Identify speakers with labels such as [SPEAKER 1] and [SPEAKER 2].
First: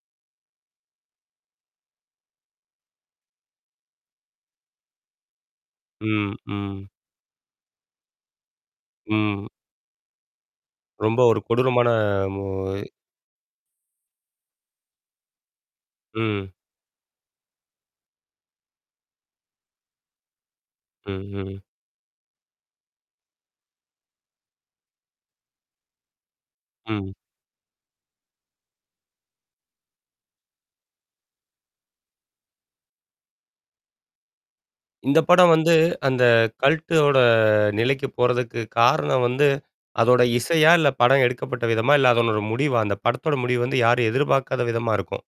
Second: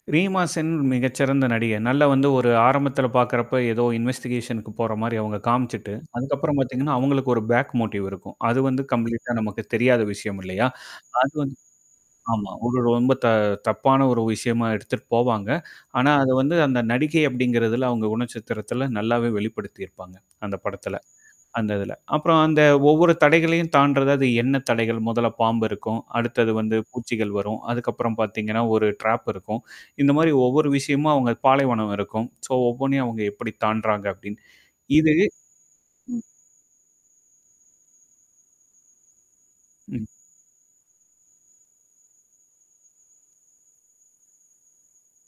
[SPEAKER 1] ரீமாசென் மிகச்சிறந்த நடிகை. நல்ல வந்து ஒரு ஆரம்பத்தில பார்க்கறப்ப ஏதோ இன்வெஸ்டிகேஷன்க்கு போற மாரி அவங்க காமிச்சுட்டு
[SPEAKER 2] ம்,
[SPEAKER 1] அதுக்கப்புறம்
[SPEAKER 2] ம்.
[SPEAKER 1] பார்த்தீங்கன்னா, அவங்களுக்கு ஒரு பேக் மோட்டிவ் இருக்கும். அது வந்து கம்ப்ளீட்டா
[SPEAKER 2] ம்.
[SPEAKER 1] நமக்கு தெரியாத விஷயம் இல்லையா?
[SPEAKER 2] ரொம்ப
[SPEAKER 1] அது
[SPEAKER 2] ஒரு
[SPEAKER 1] வந்து
[SPEAKER 2] கொடூரமான மூ
[SPEAKER 1] ஆமா. ஒரு ரொம்ப த தப்பான ஒரு விஷயமா எடுத்துட்டு போவாங்க. ஆனா அத
[SPEAKER 2] ம்.
[SPEAKER 1] வந்து அந்த நடிகை அப்படிங்கறதுல அவங்க குணச்சத்திரத்தில நல்லாவே வெளிப்படுத்தியிருப்பாங்க. அந்த படத்தில.
[SPEAKER 2] ம், ம்.
[SPEAKER 1] அந்த இதுல. அப்புறம் அந்த ஒவ்வொரு தடைகளையும் தாண்டுறது அது எண்ண தடைகள், முதல்ல பாம்பு இருக்கும். அடுத்தது வந்து
[SPEAKER 2] ம்.
[SPEAKER 1] பூச்சிகள் வரும். அதுக்கப்புறம் பார்த்தீங்கன்னா ஒரு ட்ராப் இருக்கும். இந்த மாரி ஒவ்வொரு விஷயமா அவங்க பாலைவனம் இருக்கும். சோ ஒவ்வொண்ணையும் அவங்க எப்படி தாண்டுறாங்க அப்படின்னு. இது
[SPEAKER 2] இந்த படம் வந்து
[SPEAKER 1] ம்.
[SPEAKER 2] அந்த கல்ட்டோட நிலைக்கு போறதுக்கு காரணம் வந்து.
[SPEAKER 1] ம்.
[SPEAKER 2] அதோட இசையா, இல்ல படம் எடுக்கப்பட்ட விதமா? இல்ல அதனோட முடிவா? அந்த படத்தோட முடிவு வந்து, யாரும் எதிர்பார்க்காத விதமா இருக்கும்.